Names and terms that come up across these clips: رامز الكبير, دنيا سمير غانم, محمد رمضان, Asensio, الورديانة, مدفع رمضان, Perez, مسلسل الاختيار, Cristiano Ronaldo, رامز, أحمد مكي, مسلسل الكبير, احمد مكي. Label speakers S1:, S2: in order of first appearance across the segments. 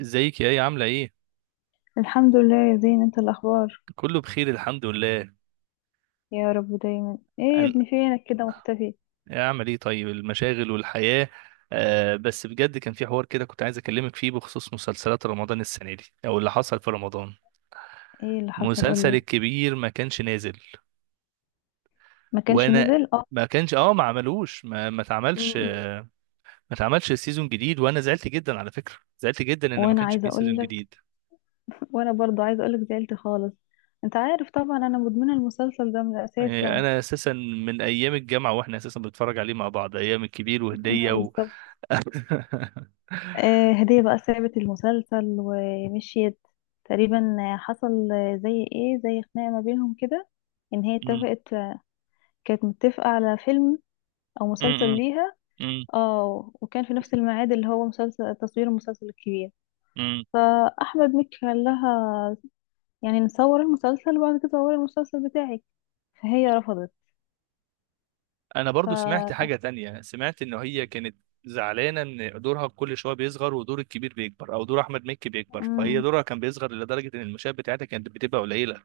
S1: ازيك يا ايه؟ عاملة ايه؟
S2: الحمد لله يا زين، انت الاخبار؟
S1: كله بخير الحمد لله.
S2: يا رب دايما. ايه يا
S1: أن...
S2: ابني، فينك كده مختفي؟
S1: اعمل ايه؟ طيب المشاغل والحياة. آه بس بجد كان في حوار كده، كنت عايز اكلمك فيه بخصوص مسلسلات رمضان السنة دي او اللي حصل في رمضان.
S2: ايه اللي حصل؟
S1: مسلسل
S2: قولي.
S1: الكبير ما كانش نازل،
S2: ما كانش
S1: وانا
S2: نزل، اه.
S1: ما كانش اه ما عملوش ما
S2: م-
S1: اتعملش
S2: م.
S1: ما اتعملش سيزون جديد، وانا زعلت جدا على فكرة، زعلت جدا ان ما
S2: وانا
S1: كانش
S2: عايزه
S1: فيه
S2: اقول
S1: سيزون
S2: لك.
S1: جديد.
S2: وانا برضو عايزه اقول لك زعلت خالص. انت عارف طبعا انا مدمنه المسلسل ده من الاساس
S1: يعني
S2: يعني.
S1: انا اساسا من ايام الجامعة واحنا اساسا بنتفرج عليه مع بعض ايام الكبير وهدية
S2: اه،
S1: و
S2: بالظبط. آه، هديه بقى سابت المسلسل ومشيت. تقريبا حصل زي ايه، زي خناقه ما بينهم كده. ان هي اتفقت، كانت متفقه على فيلم او مسلسل ليها.
S1: امم
S2: اه، وكان في نفس الميعاد اللي هو مسلسل تصوير المسلسل الكبير.
S1: امم
S2: فأحمد مكي قال لها يعني نصور المسلسل وبعد كده صوري المسلسل بتاعك، فهي رفضت.
S1: انا
S2: ف
S1: برضو سمعت حاجة تانية، سمعت ان هي كانت زعلانة ان دورها كل شوية بيصغر ودور الكبير بيكبر او دور احمد مكي بيكبر، فهي
S2: مم.
S1: دورها كان بيصغر لدرجة ان المشاهد بتاعتها كانت بتبقى قليلة.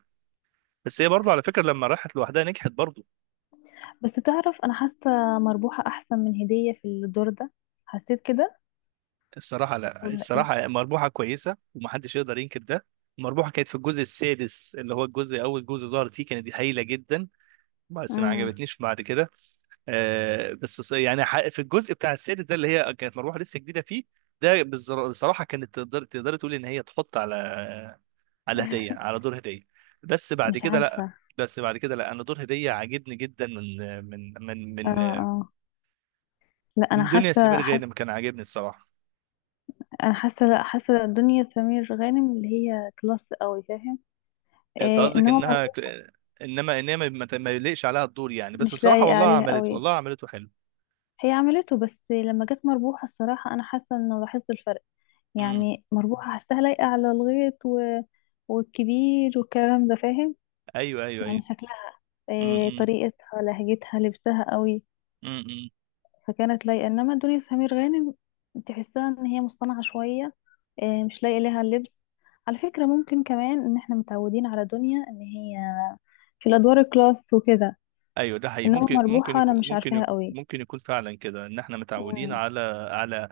S1: بس هي برضو على فكرة لما راحت لوحدها نجحت برضو.
S2: بس تعرف أنا حاسة مربوحة أحسن من هدية في الدور ده، حسيت كده.
S1: الصراحة لا،
S2: ولا إيه؟
S1: الصراحة مربوحة كويسة ومحدش يقدر ينكر ده. مربوحة كانت في الجزء السادس، اللي هو الجزء اول جزء ظهرت فيه، كانت هايلة جدا، بس ما
S2: مم.
S1: عجبتنيش بعد كده. آه، بس ص- يعني ح- في الجزء بتاع السادس ده اللي هي كانت مروحه لسه جديده فيه، بصراحه كانت تقدر تقول ان هي تحط على على هديه على دور هديه. بس بعد
S2: مش
S1: كده لا.
S2: عارفة.
S1: انا دور هديه عاجبني جدا من من من
S2: اه،
S1: من
S2: اه. لا،
S1: من
S2: أنا
S1: دنيا
S2: حاسة،
S1: سمير
S2: حاسة.
S1: غانم، كان عاجبني الصراحه.
S2: أنا حاسة، لا حاسة دنيا سمير غانم اللي هي كلاس قوي، فاهم؟
S1: انت
S2: إيه،
S1: قصدك
S2: إنما
S1: انها
S2: مربوحة
S1: انما ما يليقش عليها الدور يعني، بس
S2: مش
S1: الصراحه
S2: لايقة
S1: والله
S2: عليها
S1: عملت،
S2: قوي.
S1: والله عملته حلو.
S2: هي عملته بس لما جت مربوحة الصراحة أنا حاسة إنه لاحظت الفرق.
S1: امم.
S2: يعني مربوحة حاساها لايقة على الغيط والكبير والكلام ده، فاهم؟
S1: ايوه ايوه ايوه.
S2: يعني شكلها، إيه طريقتها لهجتها لبسها قوي.
S1: امم.
S2: فكانت لايقة، إنما دنيا سمير غانم تحسها إن هي مصطنعة شوية. إيه، مش لايقة ليها اللبس. على فكرة ممكن كمان إن إحنا متعودين على دنيا إن هي في الأدوار الكلاس وكده.
S1: ايوه ده حقيقي،
S2: إنما
S1: ممكن ممكن
S2: مربوحة أنا
S1: يكون
S2: مش
S1: ممكن
S2: عارفاها
S1: يكون
S2: قوي.
S1: ممكن يكون فعلا كده ان احنا متعودين
S2: مم.
S1: على على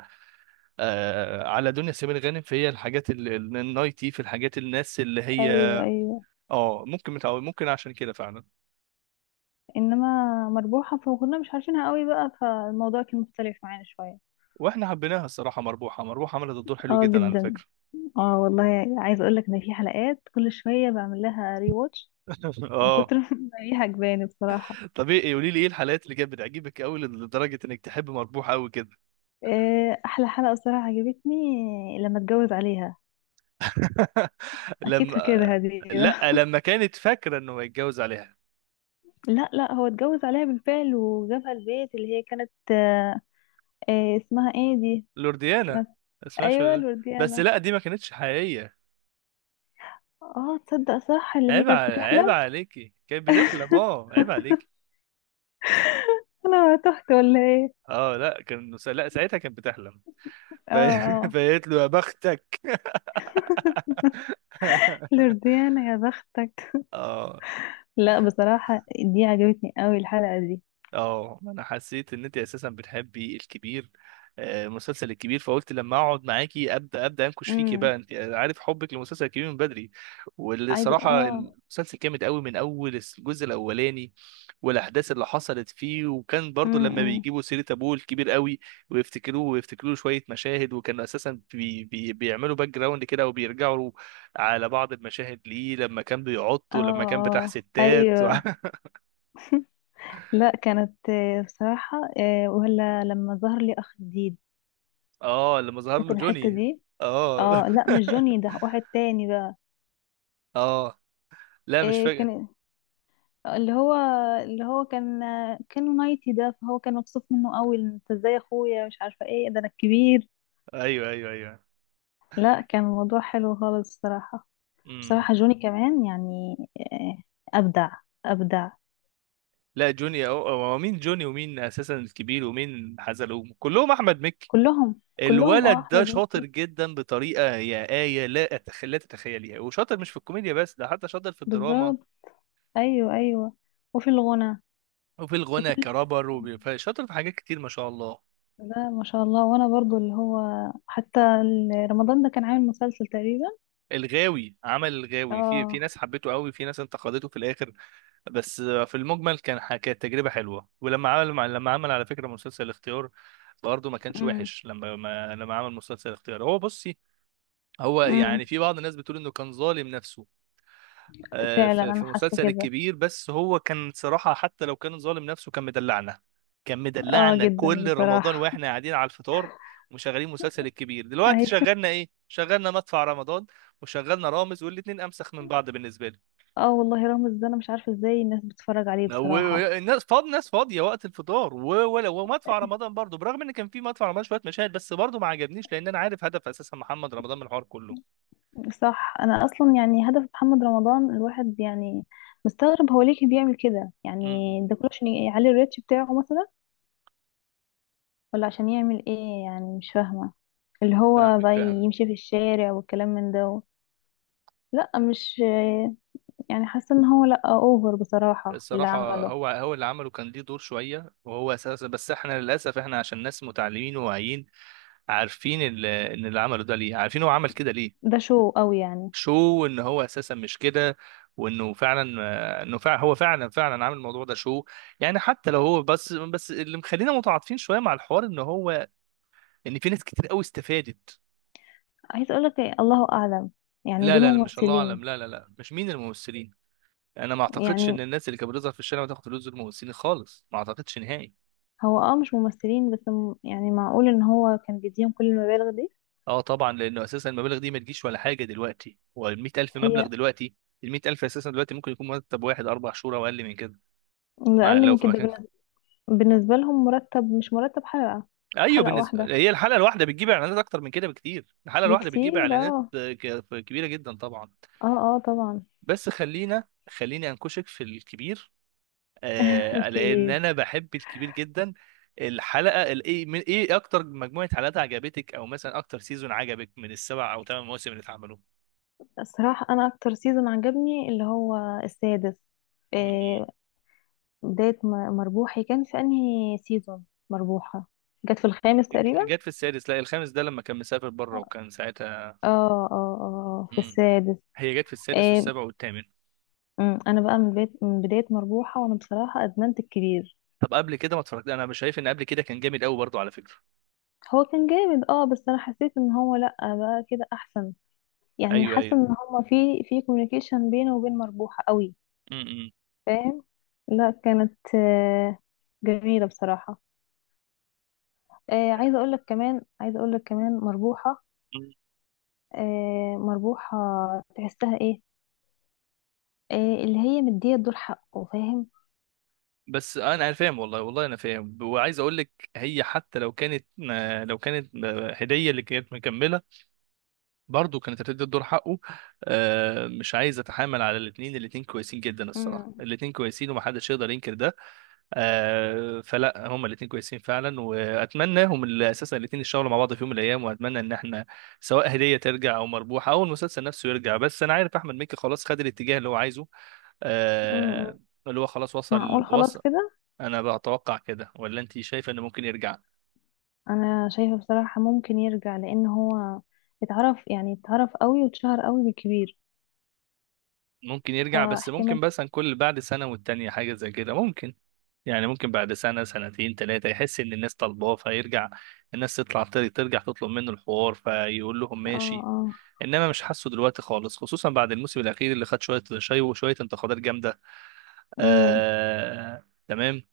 S1: على دنيا سمير غانم، فهي الحاجات النايتي في الحاجات، الناس اللي هي
S2: أيوه، أيوه.
S1: اه ممكن متعود، ممكن عشان كده فعلا.
S2: انما مربوحة فكنا مش عارفينها قوي بقى، فالموضوع كان مختلف معانا شوية.
S1: واحنا حبيناها الصراحه، مربوحه مربوحه عملت الدور حلو
S2: اه
S1: جدا على
S2: جدا.
S1: فكره.
S2: اه والله، عايزة اقول لك ان في حلقات كل شوية بعمل لها ري واتش، من
S1: اه.
S2: كتر ما هي عجباني بصراحة.
S1: طب ايه؟ قولي لي ايه الحلقات اللي كانت بتعجبك قوي لدرجه انك تحب مربوحه قوي كده؟
S2: احلى حلقة بصراحة عجبتني لما اتجوز عليها. اكيد
S1: لما
S2: فاكرها دي.
S1: لا، لما كانت فاكره انه هيتجوز عليها
S2: لا، لا، هو اتجوز عليها بالفعل وجابها البيت اللي هي كانت، اسمها ايه دي؟
S1: لورديانا.
S2: كانت.
S1: اسمها
S2: ايوه،
S1: شو؟ بس
S2: الورديانة.
S1: لا، دي ما كانتش حقيقيه.
S2: اه، تصدق؟ صح، اللي هي
S1: عيب ع-
S2: كانت
S1: عيب
S2: بتحلم.
S1: عليكي، كانت بتحلم، اه عيب عليكي.
S2: انا تهت ولا ايه؟
S1: اه لا كان لا ساعتها كانت بتحلم.
S2: اه،
S1: ف-
S2: آه.
S1: فقالت له يا بختك.
S2: لورديانا يا بختك.
S1: اه.
S2: لا، بصراحة دي عجبتني قوي الحلقة دي.
S1: اه انا حسيت ان انت اساسا بتحبي الكبير، مسلسل الكبير، فقلت لما اقعد معاكي ابدا انكش فيكي
S2: امم.
S1: بقى، انت عارف حبك لمسلسل الكبير من بدري. واللي
S2: عايزة
S1: صراحه
S2: اه
S1: المسلسل جامد قوي من اول الجزء الاولاني، والاحداث اللي حصلت فيه، وكان برضو لما
S2: امم.
S1: بيجيبوا سيره ابوه الكبير قوي، ويفتكروه ويفتكروا له شويه مشاهد، وكانوا اساسا بي بي بيعملوا باك جراوند كده وبيرجعوا على بعض المشاهد ليه لما كان بيعط
S2: اه،
S1: ولما كان بتاع
S2: اه،
S1: ستات.
S2: ايوه. لا، كانت بصراحة ولا لما ظهر لي اخ جديد.
S1: اه لما ظهر له
S2: فاكر الحتة
S1: جوني.
S2: دي؟
S1: اه.
S2: اه، لا، مش جوني، ده واحد تاني بقى.
S1: اه لا مش
S2: إيه،
S1: فاكر.
S2: كان اللي هو اللي هو كان مايتي ده. فهو كان مبسوط منه قوي، انت ازاي يا اخويا مش عارفة ايه ده، انا الكبير.
S1: ايوه ايوه ايوه.
S2: لا، كان الموضوع حلو خالص الصراحة.
S1: امم.
S2: بصراحة جوني كمان يعني أبدع، أبدع.
S1: لا هو مين جوني ومين اساسا الكبير ومين حزلقوم؟ كلهم احمد مكي.
S2: كلهم، كلهم، اه،
S1: الولد ده
S2: أحمد
S1: شاطر
S2: مكي
S1: جدا بطريقه يا آية، لا تتخيليها. وشاطر مش في الكوميديا بس، ده حتى شاطر في الدراما
S2: بالظبط. أيوه، أيوه، وفي الغنى،
S1: وفي
S2: في
S1: الغنى
S2: كل
S1: كرابر،
S2: حاجة.
S1: وشاطر في حاجات كتير ما شاء الله.
S2: لا ما شاء الله، وأنا برضو اللي هو حتى رمضان ده كان عامل مسلسل تقريبا.
S1: الغاوي عمل الغاوي في في
S2: اه.
S1: ناس حبته قوي، في ناس انتقدته في الاخر، بس في المجمل كانت تجربة حلوة. ولما عمل لما عمل على فكرة مسلسل الاختيار برضه ما كانش
S2: امم.
S1: وحش. لما ما لما عمل مسلسل الاختيار هو بصي، هو
S2: امم.
S1: يعني في بعض الناس بتقول انه كان ظالم نفسه
S2: فعلا
S1: في في
S2: أنا حاسة
S1: مسلسل
S2: كده.
S1: الكبير، بس هو كان صراحة حتى لو كان ظالم نفسه كان مدلعنا. كان
S2: اه
S1: مدلعنا
S2: جدا
S1: كل رمضان
S2: بصراحة.
S1: واحنا قاعدين على الفطار ومشغلين مسلسل الكبير. دلوقتي
S2: أيوه.
S1: شغلنا ايه؟ شغلنا مدفع رمضان وشغلنا رامز، والاتنين امسخ من بعض بالنسبة لي.
S2: اه والله، رامز ده أنا مش عارفة ازاي الناس بتتفرج عليه بصراحة.
S1: الناس فاض ناس فاضيه وقت الفطار، ولو ومدفع رمضان برضو، برغم ان كان في مدفع رمضان شويه مشاهد بس برضو ما عجبنيش، لان انا عارف هدف اساسا محمد رمضان من الحوار كله.
S2: صح. انا اصلا يعني هدف محمد رمضان الواحد، يعني مستغرب هو ليه بيعمل كده يعني.
S1: امم.
S2: ده كله عشان يعلي الريتش بتاعه مثلا، ولا عشان يعمل ايه يعني؟ مش فاهمة. اللي هو
S1: فاهمك
S2: بقى
S1: فاهمك
S2: يمشي في الشارع والكلام من ده. لا، مش يعني حاسة ان هو لا اوفر بصراحة اللي
S1: الصراحه
S2: عمله.
S1: هو اللي عمله كان ليه دور شويه، وهو اساسا بس احنا للاسف احنا عشان ناس متعلمين وواعيين عارفين ان اللي عمله ده ليه، عارفين هو عمل كده ليه.
S2: ده شو قوي يعني.
S1: شو ان هو اساسا مش كده، وانه فعلا انه فعلا هو فعلا عامل الموضوع ده شو. يعني حتى لو هو بس اللي مخلينا متعاطفين شويه مع الحوار ان هو لان في ناس كتير قوي استفادت.
S2: عايز اقولك إيه؟ الله اعلم. يعني
S1: لا
S2: دول
S1: لا لا مش الله
S2: ممثلين؟
S1: اعلم، لا مش مين الممثلين. انا ما اعتقدش
S2: يعني
S1: ان الناس اللي كانت بتظهر في الشارع بتاخد فلوس دول ممثلين خالص، ما اعتقدش نهائي.
S2: هو مش ممثلين بس، يعني معقول ان هو كان بيديهم كل المبالغ دي؟
S1: اه طبعا، لانه اساسا المبالغ دي ما تجيش ولا حاجه دلوقتي. هو ال 100000 مبلغ
S2: هي
S1: دلوقتي؟ ال 100000 اساسا دلوقتي ممكن يكون مرتب واحد اربع شهور او اقل من كده.
S2: ده
S1: ما
S2: اقل
S1: لو
S2: من
S1: في مكان.
S2: كده. بالنسبة لهم مرتب، مش مرتب حلقة.
S1: ايوه
S2: حلقة
S1: بالنسبه،
S2: واحدة.
S1: هي الحلقه الواحده بتجيب اعلانات اكتر من كده بكتير، الحلقه الواحده
S2: بكتير،
S1: بتجيب اعلانات
S2: اه.
S1: كبيره جدا طبعا.
S2: اه. اه طبعا.
S1: بس خليني انكشك في الكبير، آه لان انا
S2: الكبير.
S1: بحب الكبير جدا. الحلقه الايه من ايه؟ اكتر مجموعه حلقات عجبتك، او مثلا اكتر سيزون عجبك من السبع او ثمان مواسم اللي اتعملوا؟
S2: الصراحة أنا أكتر سيزون عجبني اللي هو السادس.
S1: م- م.
S2: آه. بداية مربوحي كان في أنهي سيزون؟ مربوحة جت في الخامس تقريبا.
S1: جت في السادس. لا الخامس ده لما كان مسافر بره،
S2: اه.
S1: وكان ساعتها.
S2: اه، اه، في
S1: م.
S2: السادس.
S1: هي جت في السادس
S2: آه.
S1: والسابع والثامن.
S2: أنا بقى من بداية مربوحة وأنا بصراحة أدمنت الكبير.
S1: طب قبل كده ما اتفرجت؟ انا مش شايف ان قبل كده كان جامد قوي برضو على فكره.
S2: هو كان جامد، بس أنا حسيت إن هو لأ بقى كده أحسن. يعني
S1: ايوه
S2: حاسه
S1: ايوه.
S2: ان هما في كوميونيكيشن بينه وبين مربوحه قوي،
S1: م- م.
S2: فاهم؟ لا، كانت جميله بصراحه. عايزه اقول لك كمان مربوحه.
S1: م.
S2: مربوحه تحسها، ايه، آه، اللي هي مديه الدور حقه، فاهم؟
S1: بس انا فاهم، والله انا فاهم، وعايز اقول لك هي حتى لو كانت لو كانت هديه اللي كانت مكمله، برضه كانت هتدي الدور حقه. مش عايز اتحامل على الاثنين، الاثنين كويسين جدا الصراحه،
S2: امم.
S1: الاثنين كويسين ومحدش يقدر ينكر ده. فلا هما الاثنين كويسين فعلا، واتمناهم اللي اساسا الاثنين يشتغلوا مع بعض في يوم من الايام، واتمنى ان احنا سواء هديه ترجع او مربوحه او المسلسل نفسه يرجع. بس انا عارف احمد مكي خلاص خد الاتجاه اللي هو عايزه،
S2: امم.
S1: آه، اللي هو خلاص وصل
S2: معقول خلاص
S1: وصل.
S2: كده؟
S1: انا بتوقع كده، ولا انت شايفه انه ممكن يرجع؟
S2: انا شايفه بصراحه ممكن يرجع، لان هو اتعرف قوي واتشهر قوي بالكبير.
S1: ممكن يرجع بس، ممكن
S2: فاحتمال.
S1: بس عن كل بعد سنه والتانيه حاجه زي كده ممكن. يعني ممكن بعد سنة سنتين تلاتة يحس إن الناس طالباه فيرجع، الناس تطلع ترجع تطلب منه الحوار فيقول لهم
S2: اه.
S1: ماشي.
S2: اه.
S1: إنما مش حاسه دلوقتي خالص، خصوصا بعد الموسم الأخير اللي خد شوية شاي وشوية انتقادات جامدة.
S2: مم.
S1: تمام.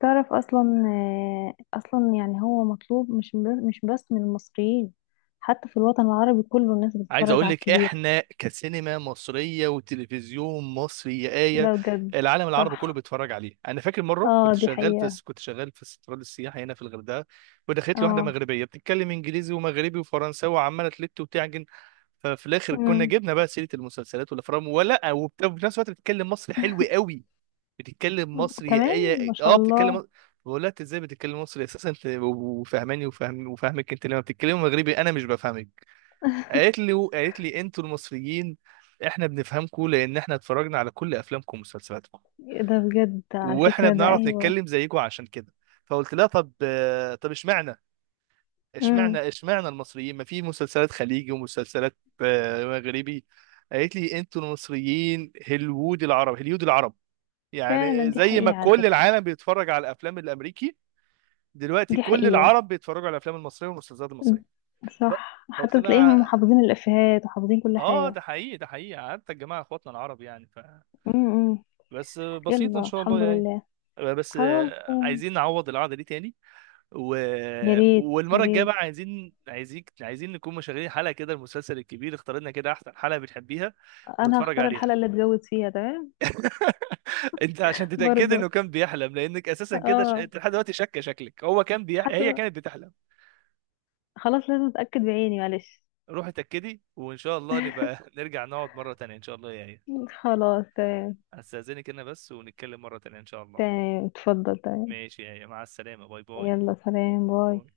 S2: تعرف اصلا اصلا يعني هو مطلوب، مش بس من المصريين، حتى في الوطن العربي كله الناس
S1: عايز
S2: بتتفرج
S1: اقول
S2: على
S1: لك
S2: الكبير.
S1: احنا كسينما مصريه وتلفزيون مصري يا ايه،
S2: ده بجد.
S1: العالم العربي كله
S2: صح.
S1: بيتفرج عليه. انا فاكر مره
S2: اه، دي حقيقة.
S1: كنت شغال في استراد السياحه هنا في الغردقه، ودخلت لي واحده
S2: اه.
S1: مغربيه بتتكلم انجليزي ومغربي وفرنساوي وعماله تلت وتعجن. ففي الاخر كنا
S2: امم.
S1: جبنا بقى سيره المسلسلات والافلام ولا وفي نفس الوقت بتتكلم مصري حلو قوي. بتتكلم مصري يا
S2: كمان ما
S1: ايه،
S2: شاء
S1: اه بتتكلم
S2: الله.
S1: مصري. بقول لها انت ازاي بتتكلم مصري اساسا، انت وفاهماني وفاهم وفاهمك، انت لما بتتكلمي مغربي انا مش بفهمك. قالت لي انتوا المصريين احنا بنفهمكم لان احنا اتفرجنا على كل افلامكم ومسلسلاتكم،
S2: ده بجد على
S1: واحنا
S2: فكرة، ده
S1: بنعرف
S2: ايوه.
S1: نتكلم زيكم عشان كده. فقلت لها طب طب اشمعنى،
S2: امم.
S1: اشمعنى المصريين، ما في مسلسلات خليجي ومسلسلات مغربي؟ قالت لي انتوا المصريين هليوود العرب، هليود العرب.
S2: فعلا
S1: يعني
S2: دي
S1: زي ما
S2: حقيقة على
S1: كل
S2: فكرة.
S1: العالم بيتفرج على الافلام الامريكي، دلوقتي
S2: دي
S1: كل
S2: حقيقة.
S1: العرب بيتفرجوا على الافلام المصريه والمسلسلات المصريه.
S2: أمم.
S1: ف-
S2: صح،
S1: فقلت
S2: حتى
S1: لها
S2: تلاقيهم محافظين الافيهات وحافظين كل
S1: اه
S2: حاجة.
S1: ده حقيقي، ده حقيقي حتى الجماعه اخواتنا العرب يعني
S2: امم، أمم.
S1: بس بسيط ان
S2: يلا،
S1: شاء الله
S2: الحمد
S1: يعني.
S2: لله.
S1: بس
S2: خلاص، مم.
S1: عايزين نعوض القعده دي تاني و...
S2: يا ريت، يا
S1: والمره الجايه
S2: ريت.
S1: بقى عايزين نكون مشغلين حلقه كده المسلسل الكبير، اخترنا كده احسن حلقه بتحبيها
S2: انا
S1: ونتفرج
S2: هختار
S1: عليها.
S2: الحلقه اللي اتجوز فيها، تمام.
S1: انت عشان تتاكد
S2: برضه.
S1: انه كان بيحلم، لانك اساسا كده
S2: اه.
S1: انت لحد دلوقتي شاكه شكلك هي
S2: حتى.
S1: كانت بتحلم.
S2: خلاص لازم اتاكد بعيني، معلش.
S1: روحي اتاكدي، وان شاء الله نبقى نرجع نقعد مره تانيه ان شاء الله يا ايه.
S2: خلاص تمام.
S1: استاذنك انا بس، ونتكلم مره تانيه ان شاء الله.
S2: تمام، اتفضل، تمام.
S1: ماشي، يا مع السلامة، باي باي.
S2: يلا سلام، باي.
S1: باي.